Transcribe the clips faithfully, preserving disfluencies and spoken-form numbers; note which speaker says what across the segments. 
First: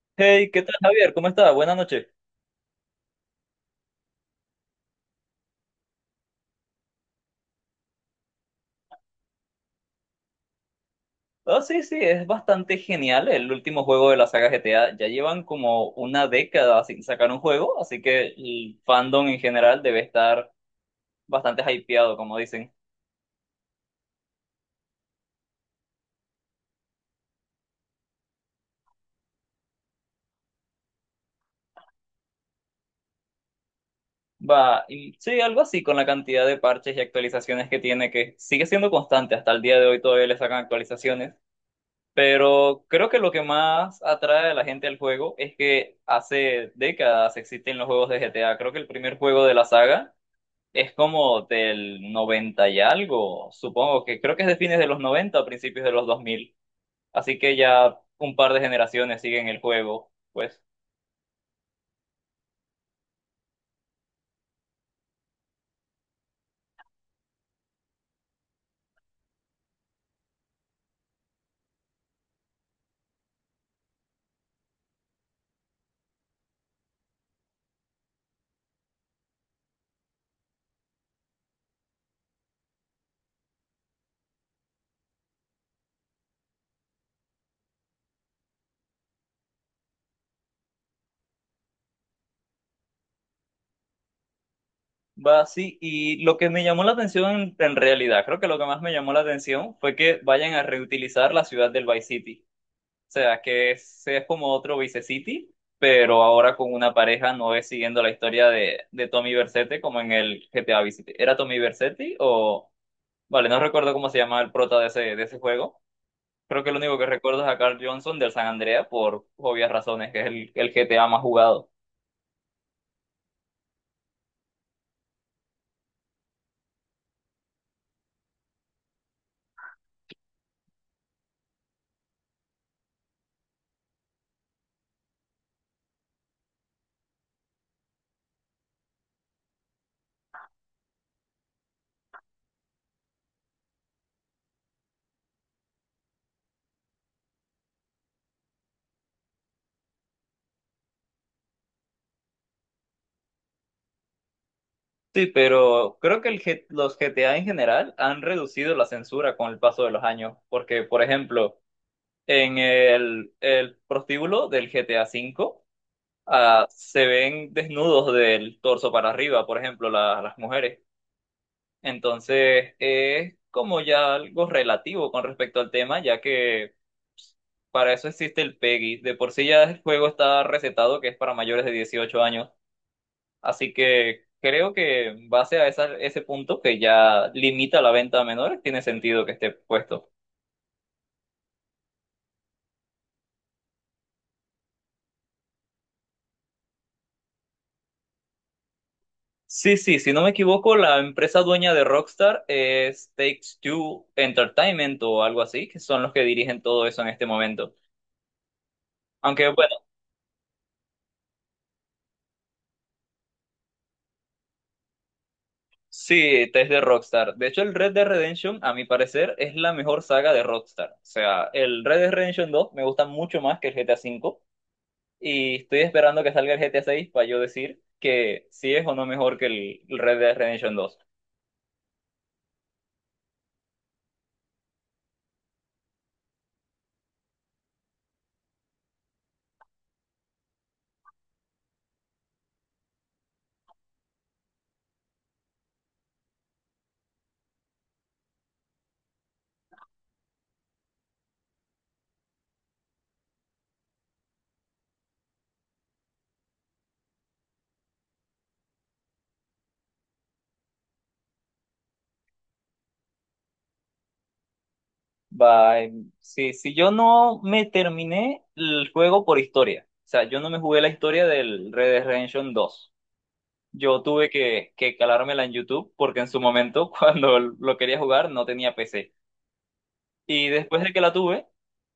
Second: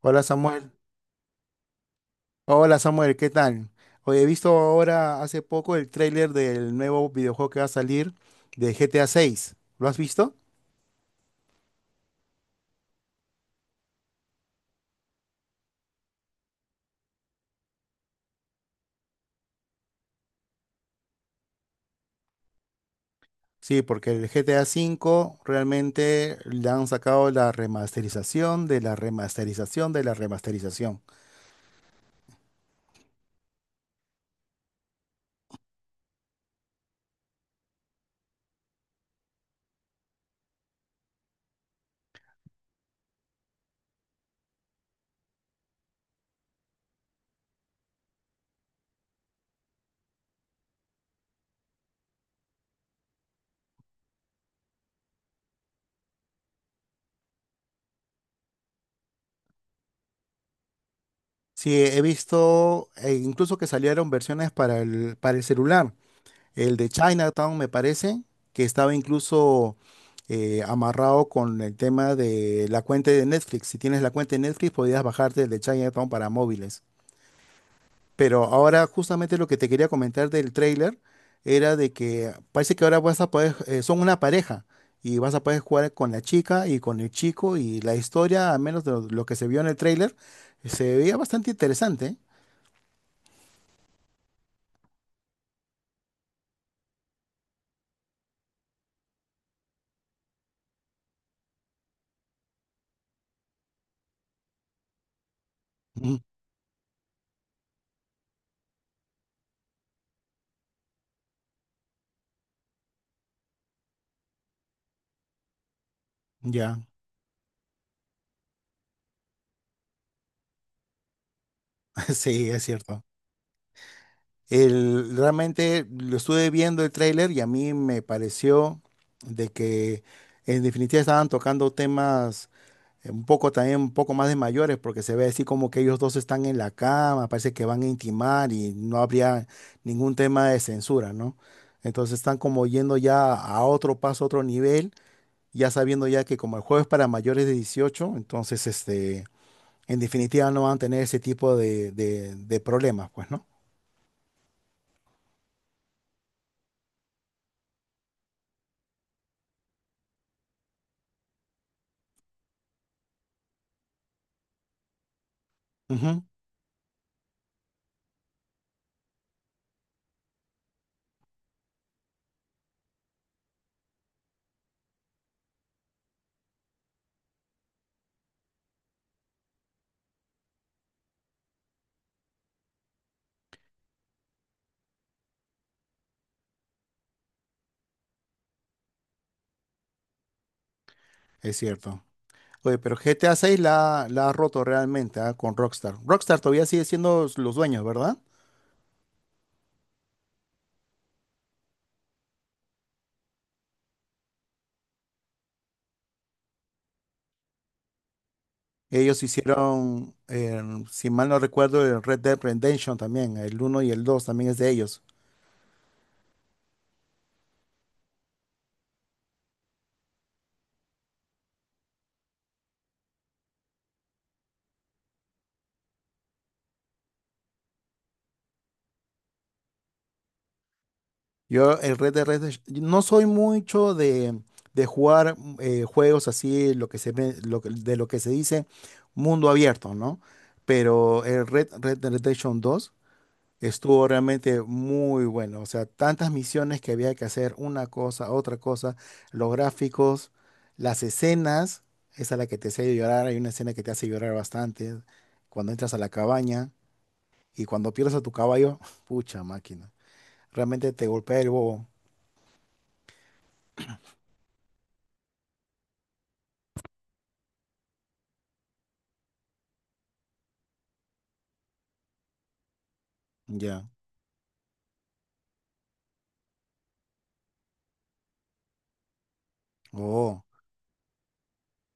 Speaker 1: Hola
Speaker 2: Hey, ¿qué
Speaker 1: Samuel.
Speaker 2: tal, Javier? ¿Cómo estás? Buenas noches.
Speaker 1: Hola Samuel, ¿qué tal? Hoy he visto ahora hace poco el tráiler del nuevo videojuego que va a salir de G T A seis. ¿Lo has visto?
Speaker 2: Oh, sí, sí, es bastante genial el último juego de la saga G T A. Ya llevan como una década sin sacar un juego, así que el fandom en general debe estar bastante hypeado, como dicen.
Speaker 1: Sí, porque el G T A cinco realmente le han sacado la remasterización de la remasterización de la remasterización.
Speaker 2: Va, y sí, algo así con la cantidad de parches y actualizaciones que tiene, que sigue siendo constante. Hasta el día de hoy todavía le sacan actualizaciones. Pero creo que lo que más atrae a la gente al juego es que hace décadas existen los juegos de G T A. Creo que el primer juego de la saga es como del noventa y algo. Supongo que creo que es de fines de los noventa a principios de los dos mil, así que ya un par de generaciones siguen el juego, pues.
Speaker 1: Sí, he visto eh, incluso que salieron versiones para el, para el celular. El de Chinatown, me parece, que estaba incluso eh, amarrado con el tema de la cuenta de Netflix. Si tienes la cuenta de Netflix, podías bajarte el de Chinatown para móviles. Pero ahora justamente lo que te quería comentar del tráiler era de que parece que ahora vas a poder, eh, son una pareja y vas a poder jugar con la chica y con el chico y la historia, al menos de lo, lo que se vio en el tráiler, se veía bastante interesante.
Speaker 2: Va así, y lo que me llamó la atención en realidad, creo que lo que más me llamó la atención fue que vayan a reutilizar la ciudad del Vice City. O sea, que es, es como otro Vice City,
Speaker 1: Ujú.
Speaker 2: pero ahora con una pareja, no es siguiendo la historia de, de Tommy Vercetti como en el G T A Vice City. ¿Era Tommy Vercetti o...? Vale, no recuerdo cómo se llama el prota de ese, de ese juego. Creo que lo
Speaker 1: Ya.
Speaker 2: único que recuerdo es a Carl Johnson del San Andrea por obvias razones, que es el, el G T A más jugado.
Speaker 1: Sí, es cierto. El, realmente lo estuve viendo el tráiler y a mí me pareció de que en definitiva estaban tocando temas eh, un poco también, un poco más de mayores, porque se ve así como que ellos dos están en la cama, parece que van a intimar y no habría ningún tema de censura, ¿no? Entonces están como yendo ya a otro paso, a otro nivel, ya sabiendo ya que como el juego es para mayores de dieciocho, entonces este, en definitiva no van a tener ese tipo de, de, de problemas, pues, ¿no?
Speaker 2: Sí, pero creo que el, G- los G T A en general han reducido la censura con el paso de los años, porque, por ejemplo, en el, el prostíbulo del G T A V,
Speaker 1: Ujú,
Speaker 2: ah, se ven desnudos del torso para arriba, por ejemplo, la- las mujeres. Entonces, es como ya algo relativo con respecto al tema, ya que para eso existe el PEGI. De por sí ya el juego está recetado que es para mayores de dieciocho años. Así que creo que en base a esa- ese punto que ya limita la venta a menores, tiene sentido que esté puesto.
Speaker 1: es cierto. Oye, pero G T A seis la, la ha roto realmente, ah, con Rockstar. Rockstar todavía sigue siendo los dueños, ¿verdad?
Speaker 2: Sí, sí, si no me equivoco, la empresa dueña de Rockstar es Take-Two Entertainment o algo así, que son los que dirigen todo eso en este momento.
Speaker 1: Ellos
Speaker 2: Aunque bueno,
Speaker 1: hicieron, eh, si mal no recuerdo, el Red Dead Redemption también, el uno y el dos también es de ellos.
Speaker 2: sí, es de Rockstar. De hecho, el Red Dead Redemption, a mi parecer, es la mejor saga de Rockstar. O sea, el Red Dead Redemption dos me gusta mucho más que el G T A V. Y estoy esperando que salga el G T A seis para yo decir que si es o no mejor que el el Red Dead Redemption dos.
Speaker 1: Yo el Red Dead Redemption, no soy mucho de, de jugar eh, juegos así, lo que se, ve- lo que- de lo que se dice mundo abierto, ¿no? Pero el Red, Red Dead Redemption dos. Estuvo realmente muy bueno. O sea, tantas misiones que había que hacer, una cosa, otra cosa, los gráficos, las escenas, esa es la que te hace llorar, hay una escena que te hace llorar bastante, cuando entras a la cabaña y cuando pierdes a tu caballo, pucha máquina, realmente te golpea el bobo.
Speaker 2: Bye. Sí, si yo no me terminé el juego por historia, o sea, yo no me jugué la historia del Red Dead Redemption dos.
Speaker 1: Ya.
Speaker 2: Yo tuve que, que calármela en YouTube porque en su momento, cuando lo quería jugar, no tenía P C.
Speaker 1: Oh,
Speaker 2: Y después de que la tuve,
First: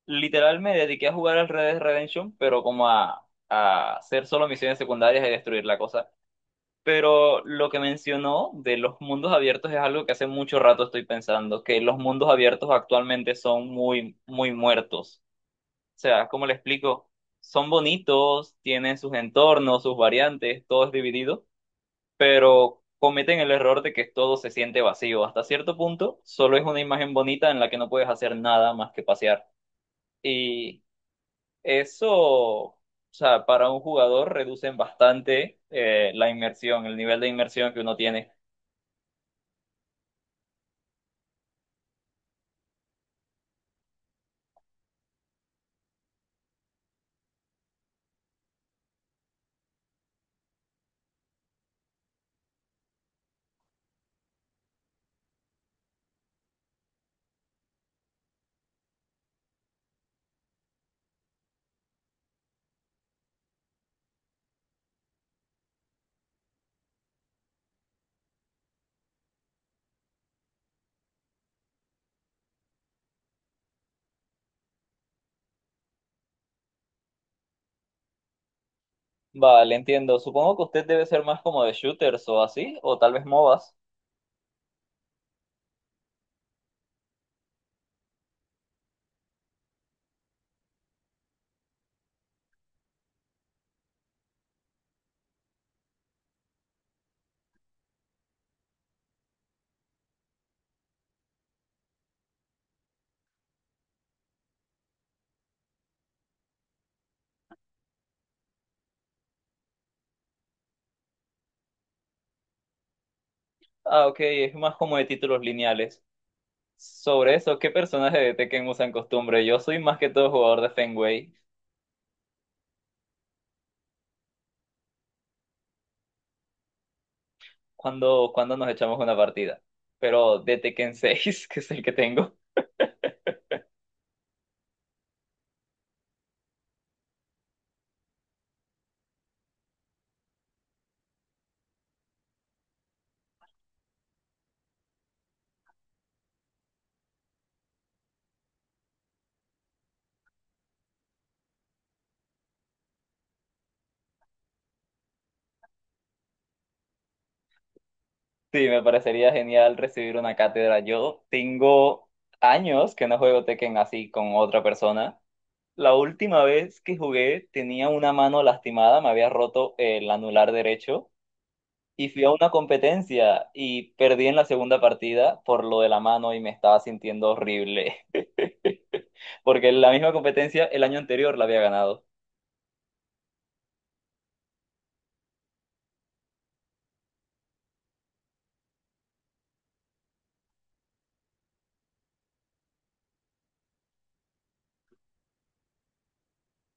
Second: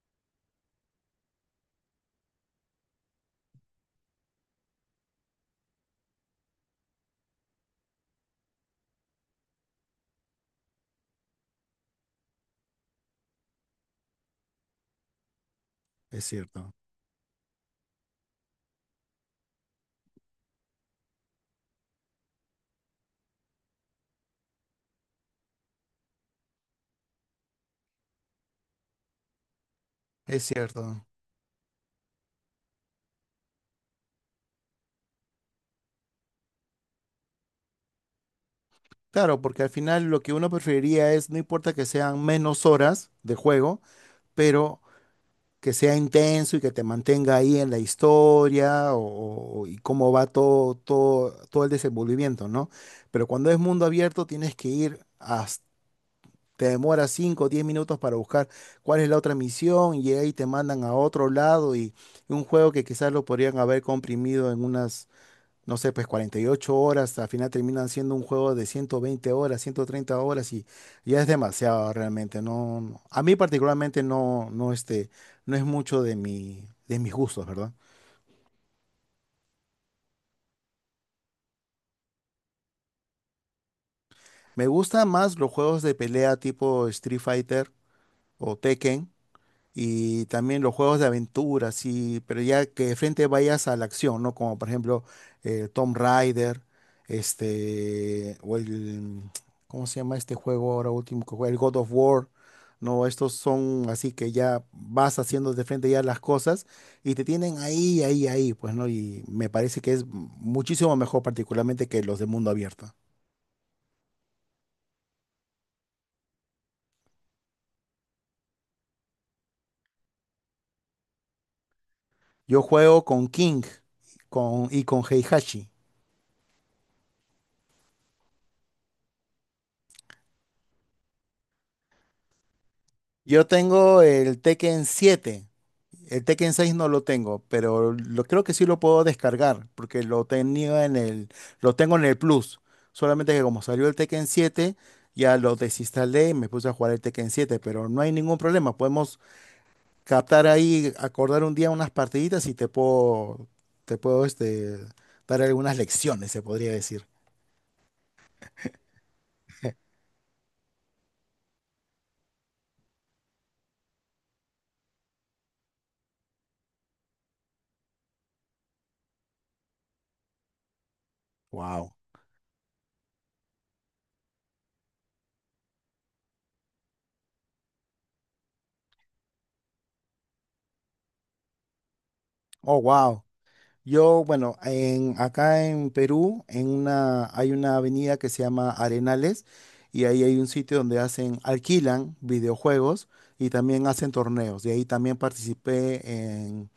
Speaker 2: literal me dediqué a jugar al Red Dead Redemption, pero como a, a hacer solo misiones secundarias y destruir la cosa. Pero lo que mencionó de los mundos abiertos es algo que hace mucho rato estoy pensando, que los mundos abiertos actualmente son muy, muy muertos. O
Speaker 1: es
Speaker 2: sea, ¿cómo le
Speaker 1: cierto,
Speaker 2: explico? Son bonitos, tienen sus entornos, sus variantes, todo es dividido, pero cometen el error de que todo se siente vacío. Hasta cierto punto, solo es una imagen bonita en la que no puedes hacer nada más que pasear.
Speaker 1: es
Speaker 2: Y
Speaker 1: cierto.
Speaker 2: eso, o sea, para un jugador reducen bastante eh, la inmersión, el nivel de inmersión que uno tiene.
Speaker 1: Claro, porque al final lo que uno preferiría es, no importa que sean menos horas de juego, pero que sea intenso y que te mantenga ahí en la historia o, o- y cómo va todo, todo, todo el desenvolvimiento, ¿no? Pero cuando es mundo abierto tienes que ir hasta, te demora cinco o diez minutos para buscar cuál es la otra misión y ahí te mandan a otro lado y un juego que quizás lo podrían haber comprimido en unas, no sé, pues cuarenta y ocho horas, al final terminan siendo un juego de ciento veinte horas, ciento treinta horas y ya es demasiado realmente. No, no- a mí particularmente no, no, este, no es mucho de mi, de mis gustos, ¿verdad?
Speaker 2: Vale, entiendo. Supongo que usted debe ser más como de shooters o así, o tal vez MOBAs.
Speaker 1: Me gustan más los juegos de pelea tipo Street Fighter o Tekken. Y también los juegos de aventura, sí, pero ya que de frente vayas a la acción, ¿no? Como por ejemplo eh, Tomb Raider, este, o el, ¿cómo se llama este juego ahora último que juega? El God of War, ¿no? Estos son así que ya vas haciendo de frente ya las cosas y te tienen ahí, ahí, ahí, pues, ¿no? Y me parece que es muchísimo mejor particularmente que los de mundo abierto.
Speaker 2: Ah, ok, es más como de títulos lineales. Sobre eso, ¿qué personaje de Tekken usan costumbre? Yo soy más que todo jugador de Fenway.
Speaker 1: Yo juego con King con, y con Heihachi.
Speaker 2: ¿cuando cuando nos echamos una partida? Pero de Tekken seis, que es el que tengo.
Speaker 1: Yo tengo el Tekken siete. El Tekken seis no lo tengo, pero lo creo que sí lo puedo descargar, porque lo tenía en el, lo tengo en el Plus. Solamente que como salió el Tekken siete, ya lo desinstalé y me puse a jugar el Tekken siete, pero no hay ningún problema. Podemos captar ahí, acordar un día unas partiditas y te puedo, te puedo este, dar algunas lecciones, se podría decir.
Speaker 2: Sí, me parecería genial recibir una cátedra. Yo tengo años que no juego Tekken así con otra persona. La última vez que jugué tenía una mano lastimada, me había roto el anular derecho.
Speaker 1: Wow.
Speaker 2: Y fui a una competencia y perdí en la segunda partida por lo de la mano y me estaba sintiendo horrible, porque la misma competencia el año anterior la había ganado.
Speaker 1: Oh, wow. Yo, bueno, en, acá en Perú en una, hay una avenida que se llama Arenales y ahí hay un sitio donde hacen, alquilan videojuegos y también hacen torneos. De ahí también participé en,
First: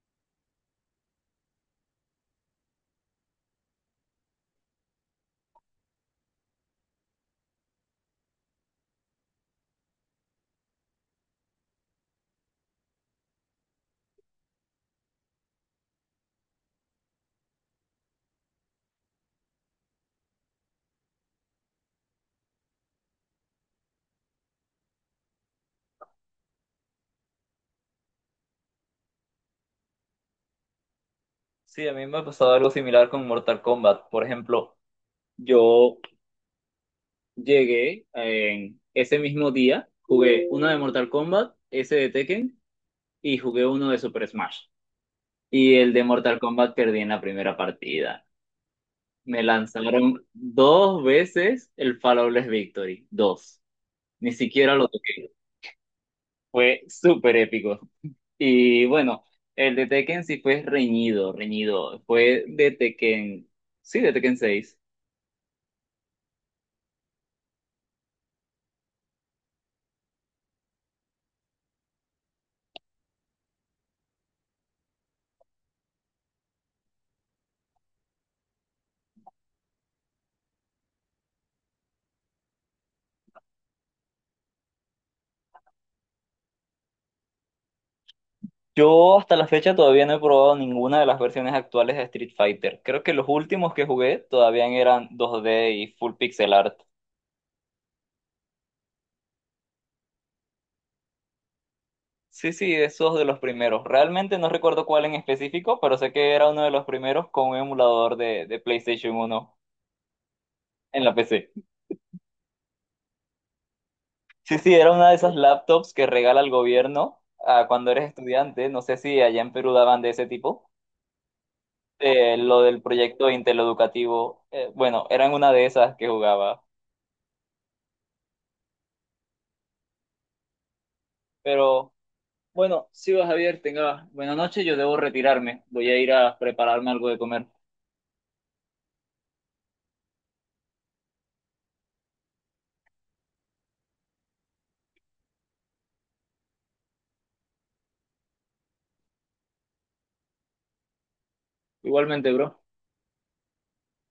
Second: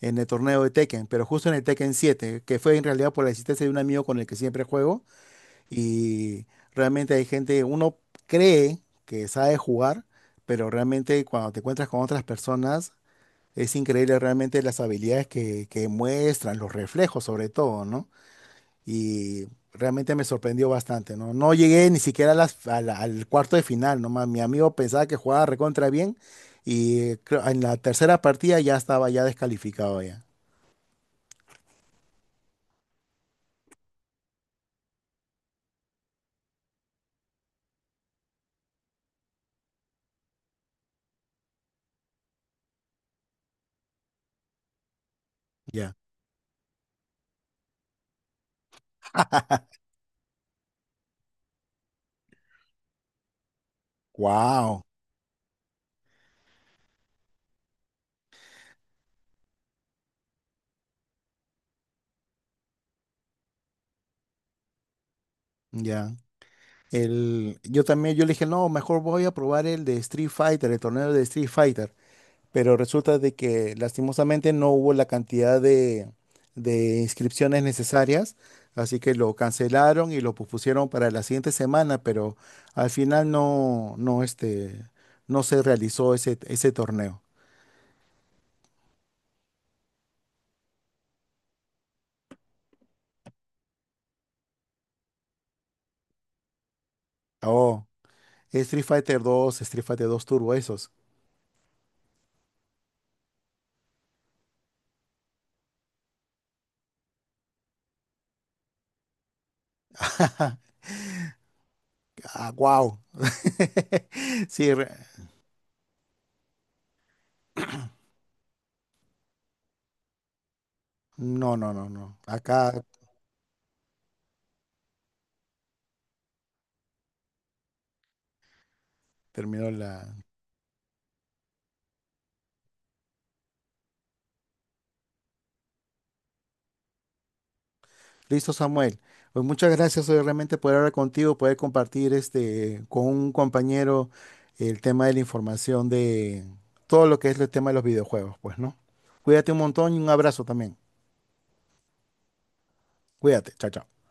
Speaker 1: en el torneo de Tekken, pero justo en el Tekken siete, que fue en realidad por la existencia de un amigo con el que siempre juego, y realmente hay gente, uno cree que sabe jugar, pero realmente cuando te encuentras con otras personas es increíble realmente las habilidades que, que muestran, los reflejos sobre todo, ¿no? Y realmente me sorprendió bastante, ¿no? No llegué ni siquiera a las- a la- al cuarto de final, nomás mi amigo pensaba que jugaba recontra bien y creo- en la tercera partida ya estaba ya descalificado ya.
Speaker 2: Sí, a mí me ha pasado algo similar con Mortal Kombat. Por ejemplo, yo llegué en ese mismo día, jugué uno de Mortal Kombat, ese de Tekken, y jugué uno de Super Smash. Y el
Speaker 1: Ya.
Speaker 2: de Mortal Kombat perdí en la primera partida. Me lanzaron dos veces el Flawless Victory, dos. Ni siquiera
Speaker 1: Wow.
Speaker 2: lo toqué. Fue súper épico. Y bueno, el de Tekken sí fue reñido, reñido. Fue de Tekken, sí, de Tekken seis.
Speaker 1: Ya. El, yo también, yo le dije, no, mejor voy a probar el de Street Fighter, el torneo de Street Fighter. Pero resulta de que lastimosamente no hubo la cantidad de, de inscripciones necesarias, así que lo cancelaron y lo pusieron para la siguiente semana, pero al final no, no, este, no se realizó ese, ese torneo.
Speaker 2: Yo hasta la fecha todavía no he probado ninguna de las versiones actuales de Street Fighter. Creo que los últimos que jugué todavía eran dos D y full pixel art.
Speaker 1: Oh, Street Fighter dos, Street Fighter dos Turbo, esos.
Speaker 2: Sí, sí, esos de los primeros. Realmente no recuerdo cuál en específico, pero sé que era uno de los primeros con un emulador de, de PlayStation uno en la P C.
Speaker 1: Ah, wow.
Speaker 2: Sí,
Speaker 1: Sí,
Speaker 2: sí,
Speaker 1: re-
Speaker 2: era una de esas laptops que regala el gobierno, ah, cuando eres estudiante. No sé si allá en Perú daban de ese tipo.
Speaker 1: no, no, no, no.
Speaker 2: Eh, lo
Speaker 1: Acá
Speaker 2: del proyecto intereducativo. Eh, bueno, eran una de esas que jugaba.
Speaker 1: terminó la.
Speaker 2: Pero bueno, sigo Javier, tenga buena noche. Yo debo retirarme. Voy a ir a prepararme algo de comer.
Speaker 1: Listo, Samuel. Pues muchas gracias hoy realmente poder hablar contigo, poder compartir este con un compañero el tema de la información de todo lo que es el tema de los videojuegos, pues, ¿no? Cuídate un montón y un abrazo también.
Speaker 2: Igualmente, bro.
Speaker 1: Cuídate, chao, chao.